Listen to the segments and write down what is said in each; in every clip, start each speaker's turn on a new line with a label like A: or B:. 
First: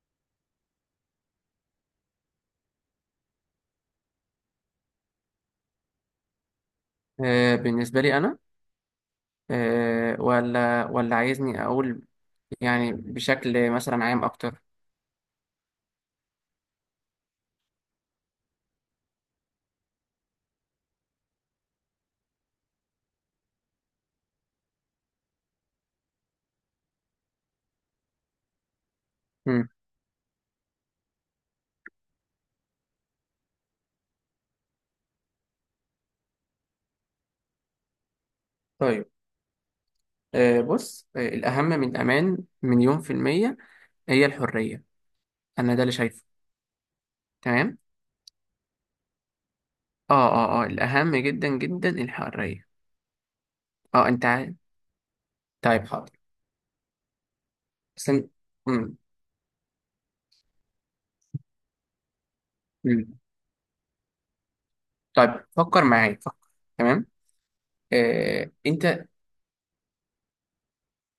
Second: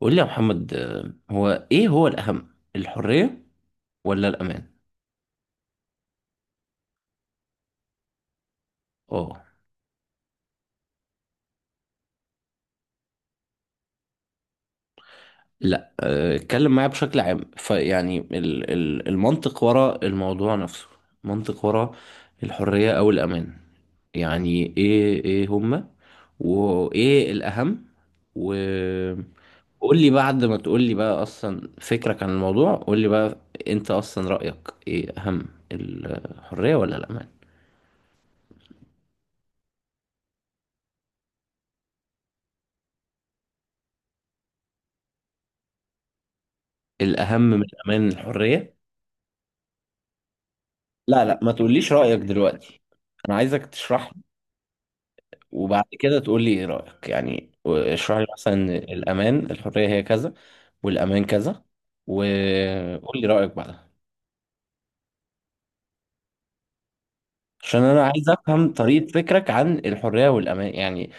A: قول لي يا محمد، هو ايه هو الاهم، الحرية ولا الامان؟
B: بالنسبة لي أنا.
A: اه.
B: ولا عايزني أقول يعني بشكل مثلا عام أكتر.
A: لا، اتكلم معايا بشكل عام، فيعني المنطق وراء الموضوع نفسه، منطق وراء الحرية او الامان. يعني ايه هما، وايه الاهم؟ و
B: مم.
A: قول لي بعد ما تقول لي بقى اصلا فكرك عن الموضوع، قول لي بقى، انت اصلا رأيك ايه، اهم الحرية ولا الامان؟
B: طيب. بص، الأهم من الأمان 1,000,000% هي الحرية. أنا ده اللي شايفه.
A: الاهم من
B: تمام.
A: الامان الحرية؟
B: الأهم
A: لا، لا،
B: جدا
A: ما
B: جدا
A: تقوليش رأيك
B: الحرية.
A: دلوقتي، انا عايزك تشرح لي،
B: أنت عارف.
A: وبعد
B: طيب، حاضر.
A: كده تقول لي ايه رأيك، يعني
B: بس
A: اشرح لي
B: أنت-
A: مثلا إن
B: مم.
A: الامان، الحرية هي كذا والامان كذا،
B: مم.
A: وقول لي رأيك بعدها.
B: طيب، فكر معايا فكر. تمام.
A: عشان انا عايز
B: آه،
A: افهم
B: أنت
A: طريقة فكرك عن الحرية والامان يعني،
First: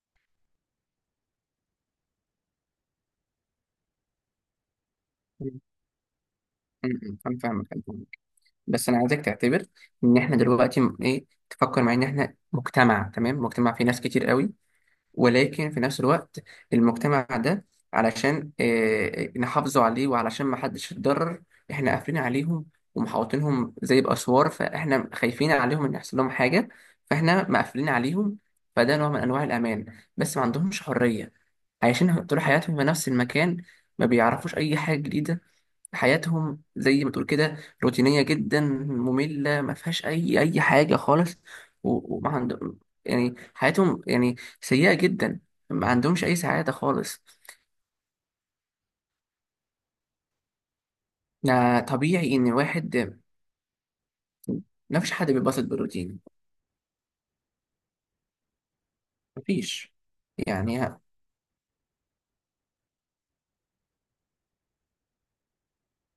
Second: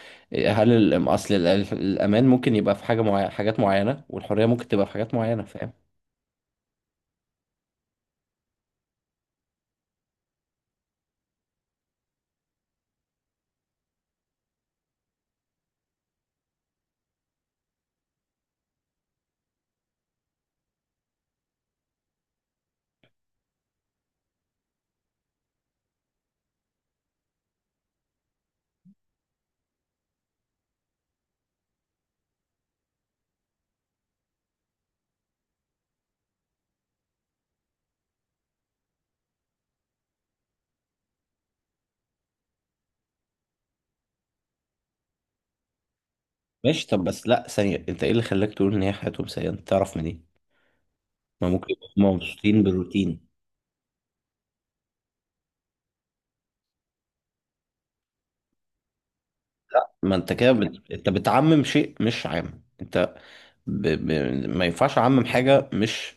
A: هل اصل الامان ممكن يبقى في حاجة معينة، حاجات معينة، والحرية ممكن تبقى في حاجات معينة،
B: مم.
A: فاهم؟
B: أنا فاهمك. بس انا عايزك تعتبر ان احنا دلوقتي ايه، تفكر معايا ان احنا مجتمع، تمام، مجتمع فيه ناس كتير قوي، ولكن في نفس الوقت المجتمع ده علشان إيه نحافظوا عليه وعلشان ما حدش يتضرر احنا قافلين عليهم ومحوطينهم زي باسوار، فاحنا خايفين عليهم ان يحصل لهم حاجه، فاحنا مقفلين عليهم. فده نوع من انواع الامان، بس ما عندهمش حريه. عايشين طول حياتهم في نفس المكان، ما بيعرفوش اي حاجه جديده. حياتهم زي ما تقول كده روتينية جدا، مملة، ما فيهاش أي حاجة خالص. وما عندهم يعني حياتهم، يعني، سيئة جدا. ما عندهمش أي سعادة
A: ماشي، طب
B: خالص.
A: بس لا، ثانية، انت ايه اللي خلاك تقول ان هي حياتهم سيئة؟ انت تعرف منين؟ ما ممكن
B: يعني
A: يبقوا هما
B: طبيعي إن
A: مبسوطين بالروتين.
B: الواحد، ما فيش حد بيتبسط بالروتين، مفيش.
A: ما انت كده
B: يعني
A: انت بتعمم شيء مش عام، انت ب... ب... ما ينفعش اعمم حاجه مش،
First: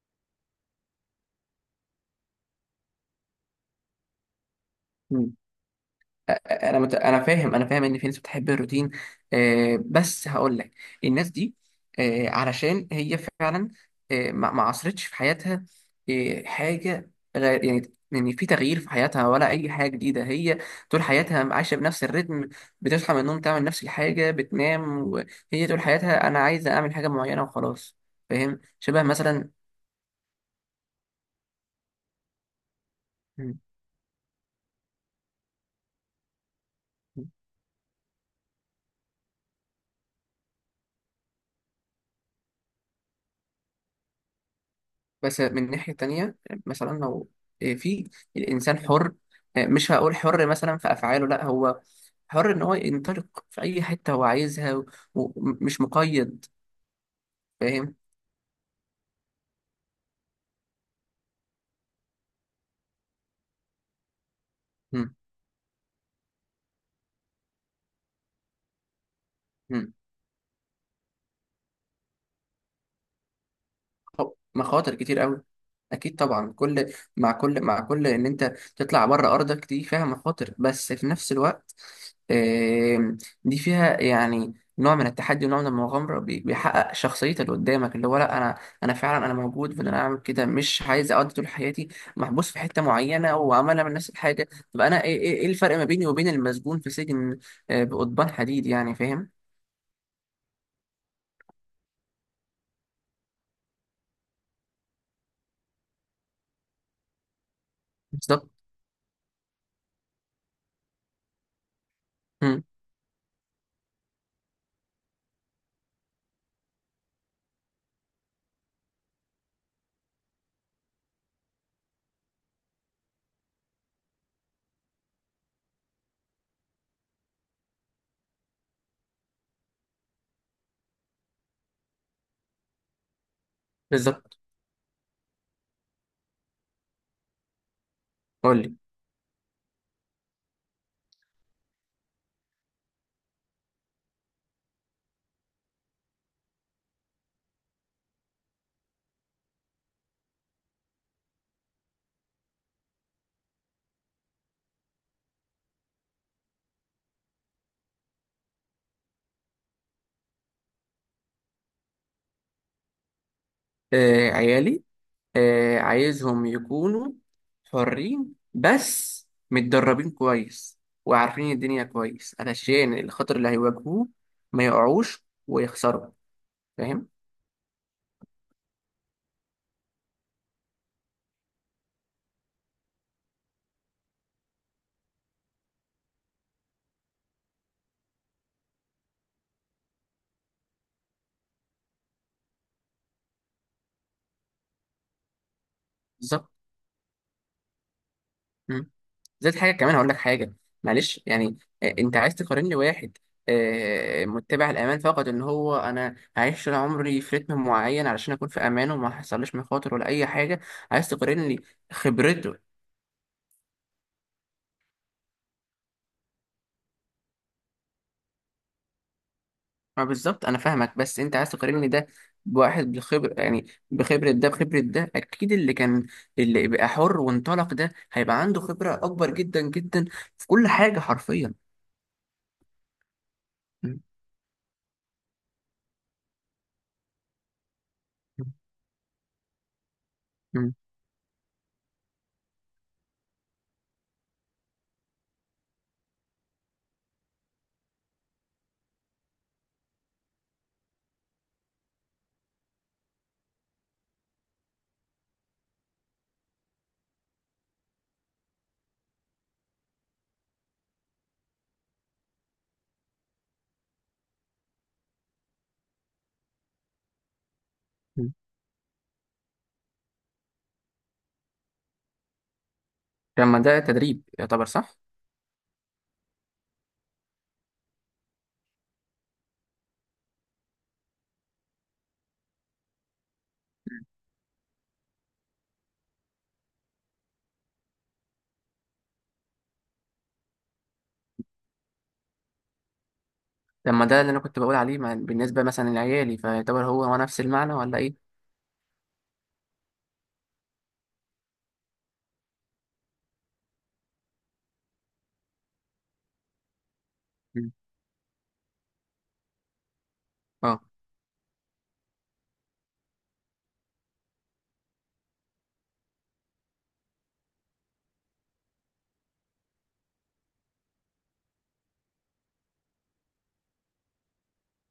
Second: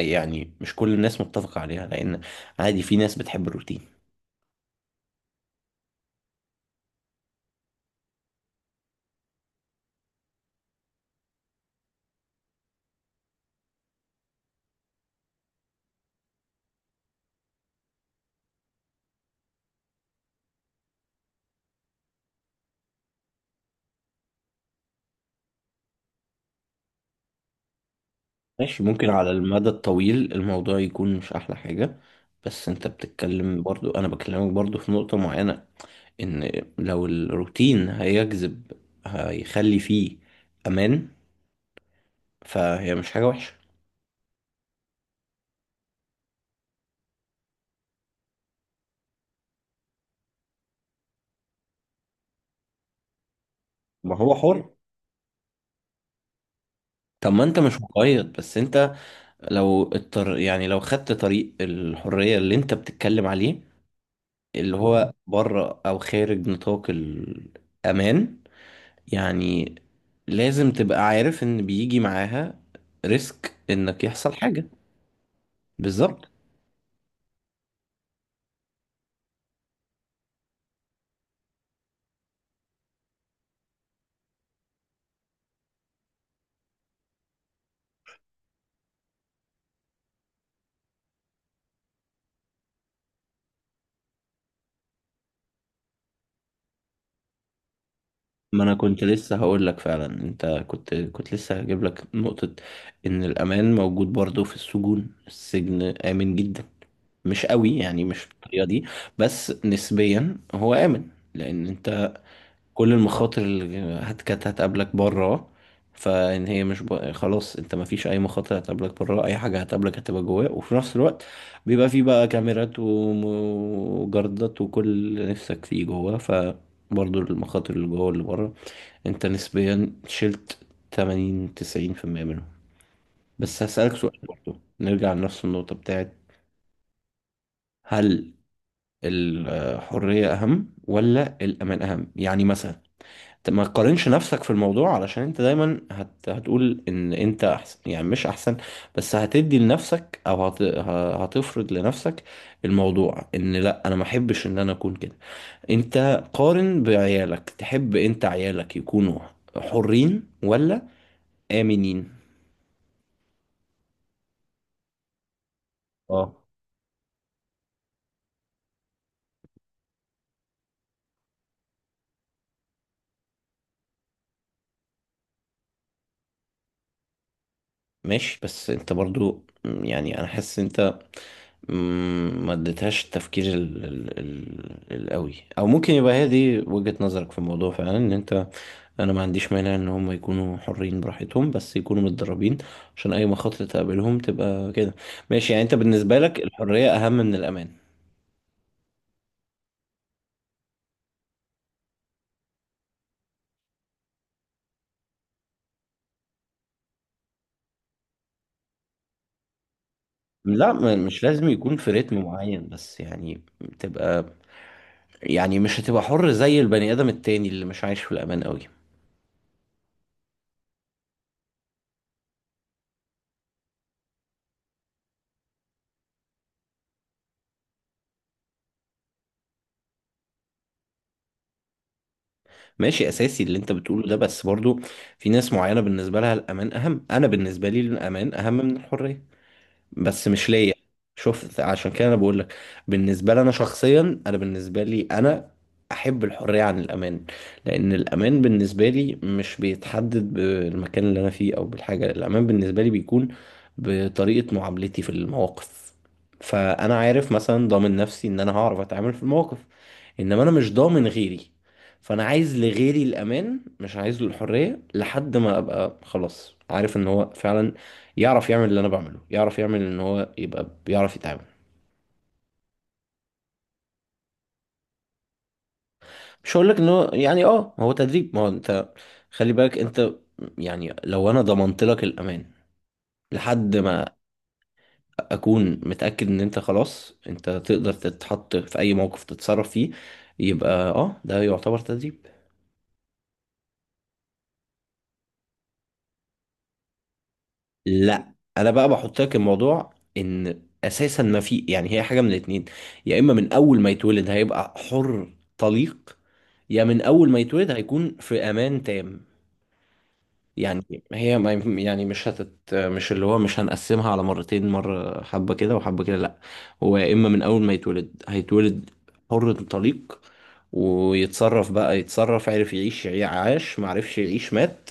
A: يعني مش كل الناس متفقه عليها، لان عادي في ناس بتحب الروتين.
B: انا فاهم، ان في ناس بتحب الروتين. بس هقول لك، الناس دي، علشان هي فعلا ما عصرتش في حياتها حاجه غير يعني، في تغيير في حياتها ولا اي حاجه جديده. هي طول حياتها عايشه بنفس الريتم، بتصحى من النوم تعمل نفس الحاجه بتنام. وهي طول حياتها انا عايزه اعمل حاجه معينه وخلاص. فاهم؟
A: ماشي،
B: شبه
A: ممكن على
B: مثلا.
A: المدى الطويل الموضوع يكون مش احلى حاجه، بس انت بتتكلم برضو، انا بكلمك برضو في نقطه معينه، ان لو الروتين هيجذب، هيخلي فيه امان، فهي مش حاجه وحشه.
B: بس من ناحية تانية، مثلا لو في الإنسان حر، مش هقول حر مثلا في أفعاله، لا هو حر إن هو ينطلق في أي حتة
A: ما
B: هو
A: هو حر.
B: عايزها ومش مقيد.
A: طب ما انت مش
B: فاهم؟
A: مقيد، بس انت لو يعني لو خدت طريق الحرية اللي انت بتتكلم عليه، اللي هو
B: مم.
A: بره او خارج نطاق الامان، يعني
B: مم.
A: لازم تبقى عارف ان بيجي معاها ريسك انك يحصل حاجة.
B: مخاطر كتير قوي. اكيد
A: بالظبط.
B: طبعا، كل مع كل ان انت تطلع بره ارضك دي فيها مخاطر، بس في نفس الوقت آم، دي فيها يعني نوع من التحدي ونوع من المغامره، بيحقق شخصيتك اللي قدامك، اللي هو لا، انا فعلا انا موجود، فانا اعمل كده، مش عايز اقضي طول حياتي محبوس في حته معينه وعماله من نفس الحاجه. طب انا ايه، إيه الفرق ما بيني وبين المسجون في سجن بقضبان
A: ما
B: حديد،
A: انا
B: يعني
A: كنت
B: فاهم؟
A: لسه هقول لك فعلا، انت كنت لسه هجيب لك نقطة، ان الامان موجود برضه في السجون، السجن امن جدا، مش قوي يعني مش
B: بالظبط.
A: بالطريقة دي، بس نسبيا هو آمن. لأن أنت،
B: مم،
A: كل المخاطر اللي كانت هتقابلك بره، فان هي مش خلاص انت ما فيش اي مخاطر هتقابلك بره، اي حاجه هتقابلك هتبقى جواه، وفي نفس الوقت بيبقى فيه بقى كاميرات وجردات وكل اللي نفسك فيه جواه، فبرضه المخاطر اللي جوه واللي بره انت نسبيا شلت 80 90% منهم. بس هسألك سؤال
B: بالظبط.
A: برضه، نرجع لنفس النقطة بتاعت هل
B: قول لي.
A: الحرية أهم ولا الأمان أهم؟ يعني مثلا، ما تقارنش نفسك في الموضوع علشان انت دايما هتقول ان انت احسن، يعني مش احسن، بس هتدي لنفسك، او هتفرض لنفسك الموضوع، ان لا انا ما احبش ان انا اكون كده. انت قارن بعيالك، تحب انت عيالك يكونوا حرين ولا آمنين؟
B: عيالي،
A: اه.
B: عايزهم يكونوا حرين بس متدربين كويس، وعارفين الدنيا كويس علشان الخطر اللي هيواجهوه ما يقعوش ويخسروا. فاهم؟
A: ماشي، بس انت برضو يعني انا حاسس انت م، ما اديتهاش التفكير القوي، او ممكن يبقى هي دي وجهة نظرك في الموضوع فعلا، ان انت، انا ما عنديش مانع ان هم يكونوا حرين براحتهم، بس يكونوا متدربين عشان اي مخاطر تقابلهم تبقى كده. ماشي، يعني انت بالنسبة لك
B: بالظبط.
A: الحرية اهم من الامان.
B: مم. زائد حاجه كمان، هقول لك حاجه، معلش يعني. انت عايز تقارن لي واحد متبع الامان فقط، ان هو انا هعيش طول عمري في رتم معين علشان اكون في امان وما حصلش مخاطر ولا اي حاجه.
A: لا،
B: عايز
A: مش لازم
B: تقارن لي
A: يكون في رتم
B: خبرته؟
A: معين، بس يعني تبقى، يعني مش هتبقى حر زي البني ادم التاني اللي مش عايش في الامان قوي.
B: ما بالظبط، انا فاهمك، بس انت عايز تقارني ده بواحد بخبر، يعني بخبره ده. بخبره ده اكيد اللي كان، اللي بقى حر وانطلق، ده هيبقى عنده خبره اكبر جدا جدا في كل حاجه حرفيا.
A: ماشي، اساسي اللي انت
B: م-
A: بتقوله ده، بس برضو في ناس معينة بالنسبة لها الامان اهم، انا بالنسبة لي الامان اهم من الحرية، بس مش
B: م-
A: ليا. شوف، عشان كده انا بقول لك، بالنسبه لي انا شخصيا، انا بالنسبه لي انا احب الحريه عن الامان، لان الامان بالنسبه لي مش بيتحدد بالمكان اللي انا فيه او بالحاجه، الامان بالنسبه لي بيكون بطريقه معاملتي في المواقف. فانا عارف مثلا ضامن نفسي ان انا هعرف اتعامل في المواقف، انما انا مش ضامن غيري، فانا عايز لغيري الامان مش عايز له الحريه لحد ما ابقى خلاص عارف ان هو فعلا
B: م.
A: يعرف يعمل اللي انا بعمله، يعرف يعمل ان هو يبقى بيعرف يتعامل.
B: لما ده تدريب يعتبر صح؟
A: مش هقول لك ان هو يعني اه هو تدريب، ما هو انت، خلي بالك انت، يعني لو انا ضمنت لك الامان لحد
B: مم.
A: ما اكون متاكد ان انت خلاص انت تقدر تتحط في اي موقف تتصرف فيه، يبقى اه ده يعتبر تدريب.
B: لما ده اللي انا كنت بقول عليه، بالنسبه مثلا لعيالي، فيعتبر هو هو نفس المعنى ولا ايه؟
A: لا، انا بقى بحط لك الموضوع ان اساسا ما في، يعني هي حاجه من الاتنين، يا اما من اول ما يتولد هيبقى حر طليق، يا من اول ما يتولد
B: م.
A: هيكون في امان تام.
B: اه،
A: يعني هي ما ينف- يعني مش اللي هو مش هنقسمها على مرتين، مرة حبة كده وحبة كده، لأ. هو يا إما من أول ما يتولد هيتولد حر طليق، ويتصرف بقى، يتصرف، عرف يعيش عاش، معرفش يعيش مات،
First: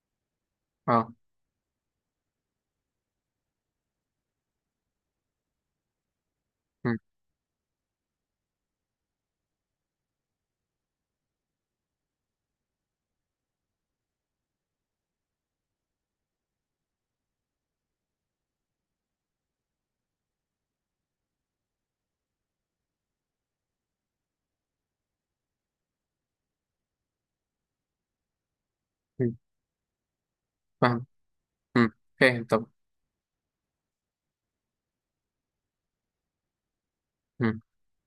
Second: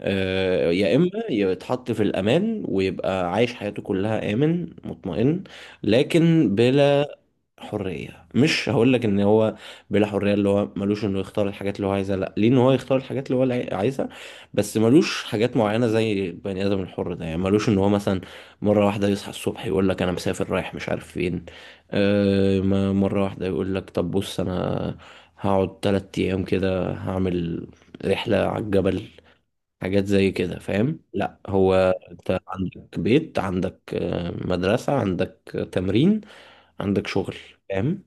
A: يا إما
B: اه.
A: يتحط في الأمان ويبقى عايش حياته كلها آمن مطمئن، لكن
B: م.
A: بلا حرية. مش هقول لك ان هو بلا حرية اللي هو ملوش انه يختار الحاجات اللي هو عايزها، لا، ليه ان هو يختار الحاجات اللي هو اللي عايزها، بس ملوش حاجات معينة زي بني ادم الحر ده، يعني ملوش ان هو مثلا مرة واحدة يصحى الصبح يقول لك انا مسافر رايح مش عارف فين، مرة واحدة يقول لك طب بص، انا هقعد 3 ايام كده هعمل رحلة على الجبل،
B: م.
A: حاجات زي كده، فاهم؟
B: فاهم.
A: لا، هو
B: م.
A: انت
B: فاهم. طب،
A: عندك بيت، عندك مدرسة، عندك تمرين، عندك شغل، فاهم؟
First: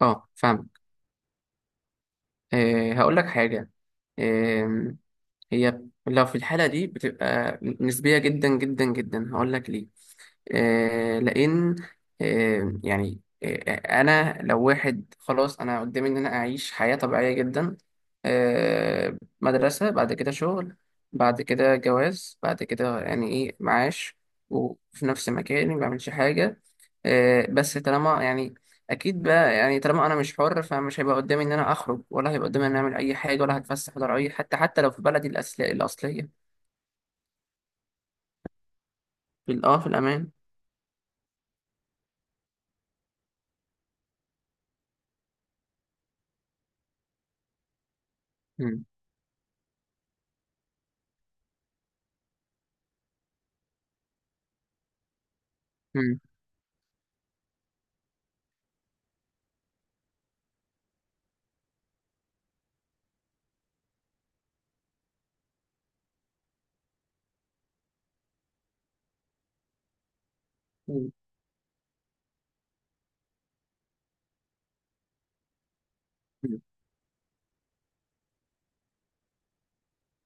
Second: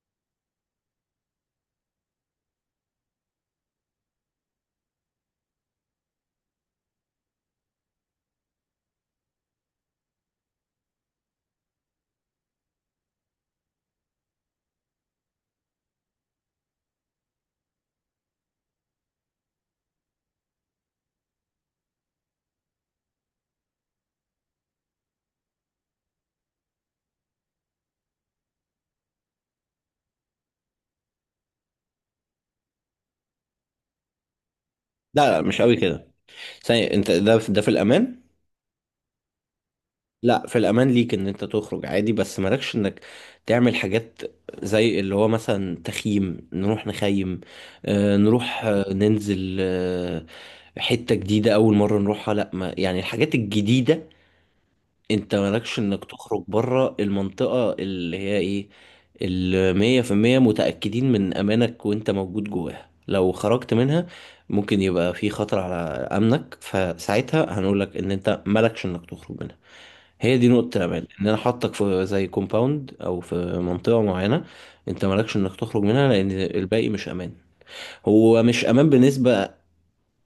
B: اه، فاهم. هقول لك حاجه. هي لو في الحالة دي بتبقى نسبية جدا جدا جدا. هقول لك ليه. لان آه، يعني آه، انا لو واحد خلاص، انا قدامي ان انا اعيش حياة طبيعية جدا، مدرسة بعد كده شغل بعد كده جواز بعد كده يعني ايه معاش، وفي نفس مكاني ما بعملش حاجة. بس طالما يعني، اكيد بقى يعني، طالما انا مش حر فمش هيبقى قدامي ان انا اخرج، ولا هيبقى قدامي ان انا اعمل اي حاجة ولا هتفسح ولا اي، حتى لو في بلدي
A: لا، لا، مش قوي كده،
B: الاصلية.
A: ثانية، انت ده في الامان.
B: في ال- اه في الامان.
A: لا، في الامان ليك ان انت تخرج عادي، بس مالكش انك تعمل حاجات زي اللي هو مثلا تخييم، نروح نخيم، نروح
B: مم.
A: ننزل حتة جديدة اول مرة نروحها، لا ما يعني الحاجات الجديدة، انت مالكش انك
B: مم.
A: تخرج بره المنطقة اللي هي ايه، اللي 100% متأكدين من أمانك وانت موجود جواها، لو خرجت منها ممكن يبقى في خطر على أمنك، فساعتها هنقولك ان انت مالكش انك تخرج منها. هي دي نقطة الأمان،
B: مم.
A: ان انا حاطك في زي كومباوند او في منطقة معينة، انت مالكش انك تخرج منها لان
B: مم.
A: الباقي مش امان، هو مش امان بالنسبة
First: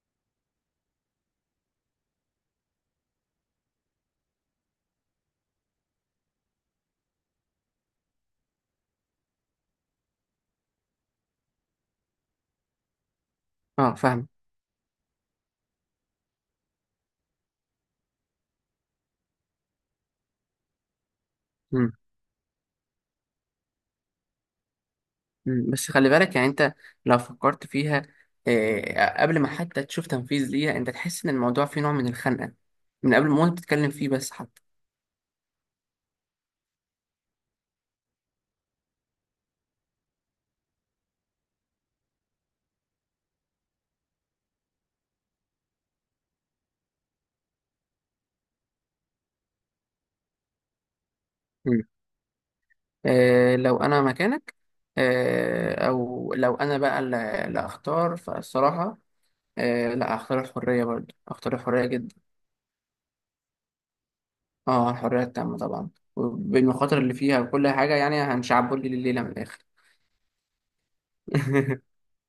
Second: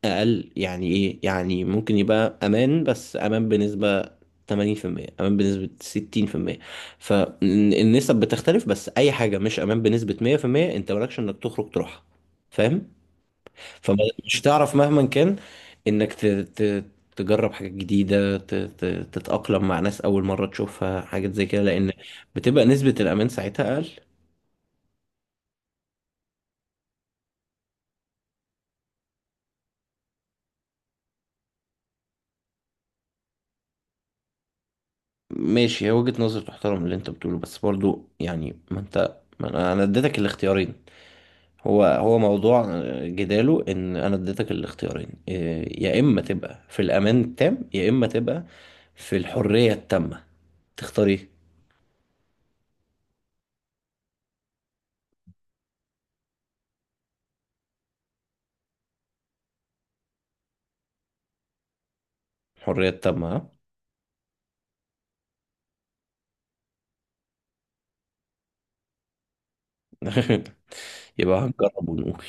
A: اقل، يعني ايه، يعني ممكن يبقى امان بس امان بنسبة 80%، امان بنسبة 60%، فالنسب بتختلف، بس اي حاجة مش امان بنسبة 100% انت مالكش انك تخرج تروحها، فاهم؟
B: اه، فاهم.
A: فمش تعرف مهما كان انك تجرب حاجات جديدة، تتأقلم مع ناس أول مرة تشوفها، حاجات زي كده، لأن
B: مم.
A: بتبقى نسبة الأمان ساعتها أقل.
B: مم. بس خلي بالك يعني انت، لو فكرت فيها قبل ما حتى تشوف تنفيذ ليها انت تحس ان الموضوع فيه نوع من الخنقة من قبل ما انت تتكلم فيه بس حتى.
A: ماشي، هي وجهة نظر تحترم اللي أنت بتقوله، بس برضو يعني ما أنت، ما أنا اديتك الاختيارين، هو موضوع جداله، ان انا اديتك الاختيارين إيه، يا اما تبقى في الامان التام، يا اما تبقى في الحرية التامة، تختار ايه؟
B: مم. لو انا مكانك، او لو انا بقى اللي اختار، فالصراحة لا، اختار الحرية برضه. اختار الحرية جدا.
A: الحرية التامة، ها؟
B: اه، الحرية التامة طبعا، بالمخاطر اللي فيها وكل حاجة، يعني هنشعبولي الليلة من الاخر.
A: يبقى هنجرب ونقول.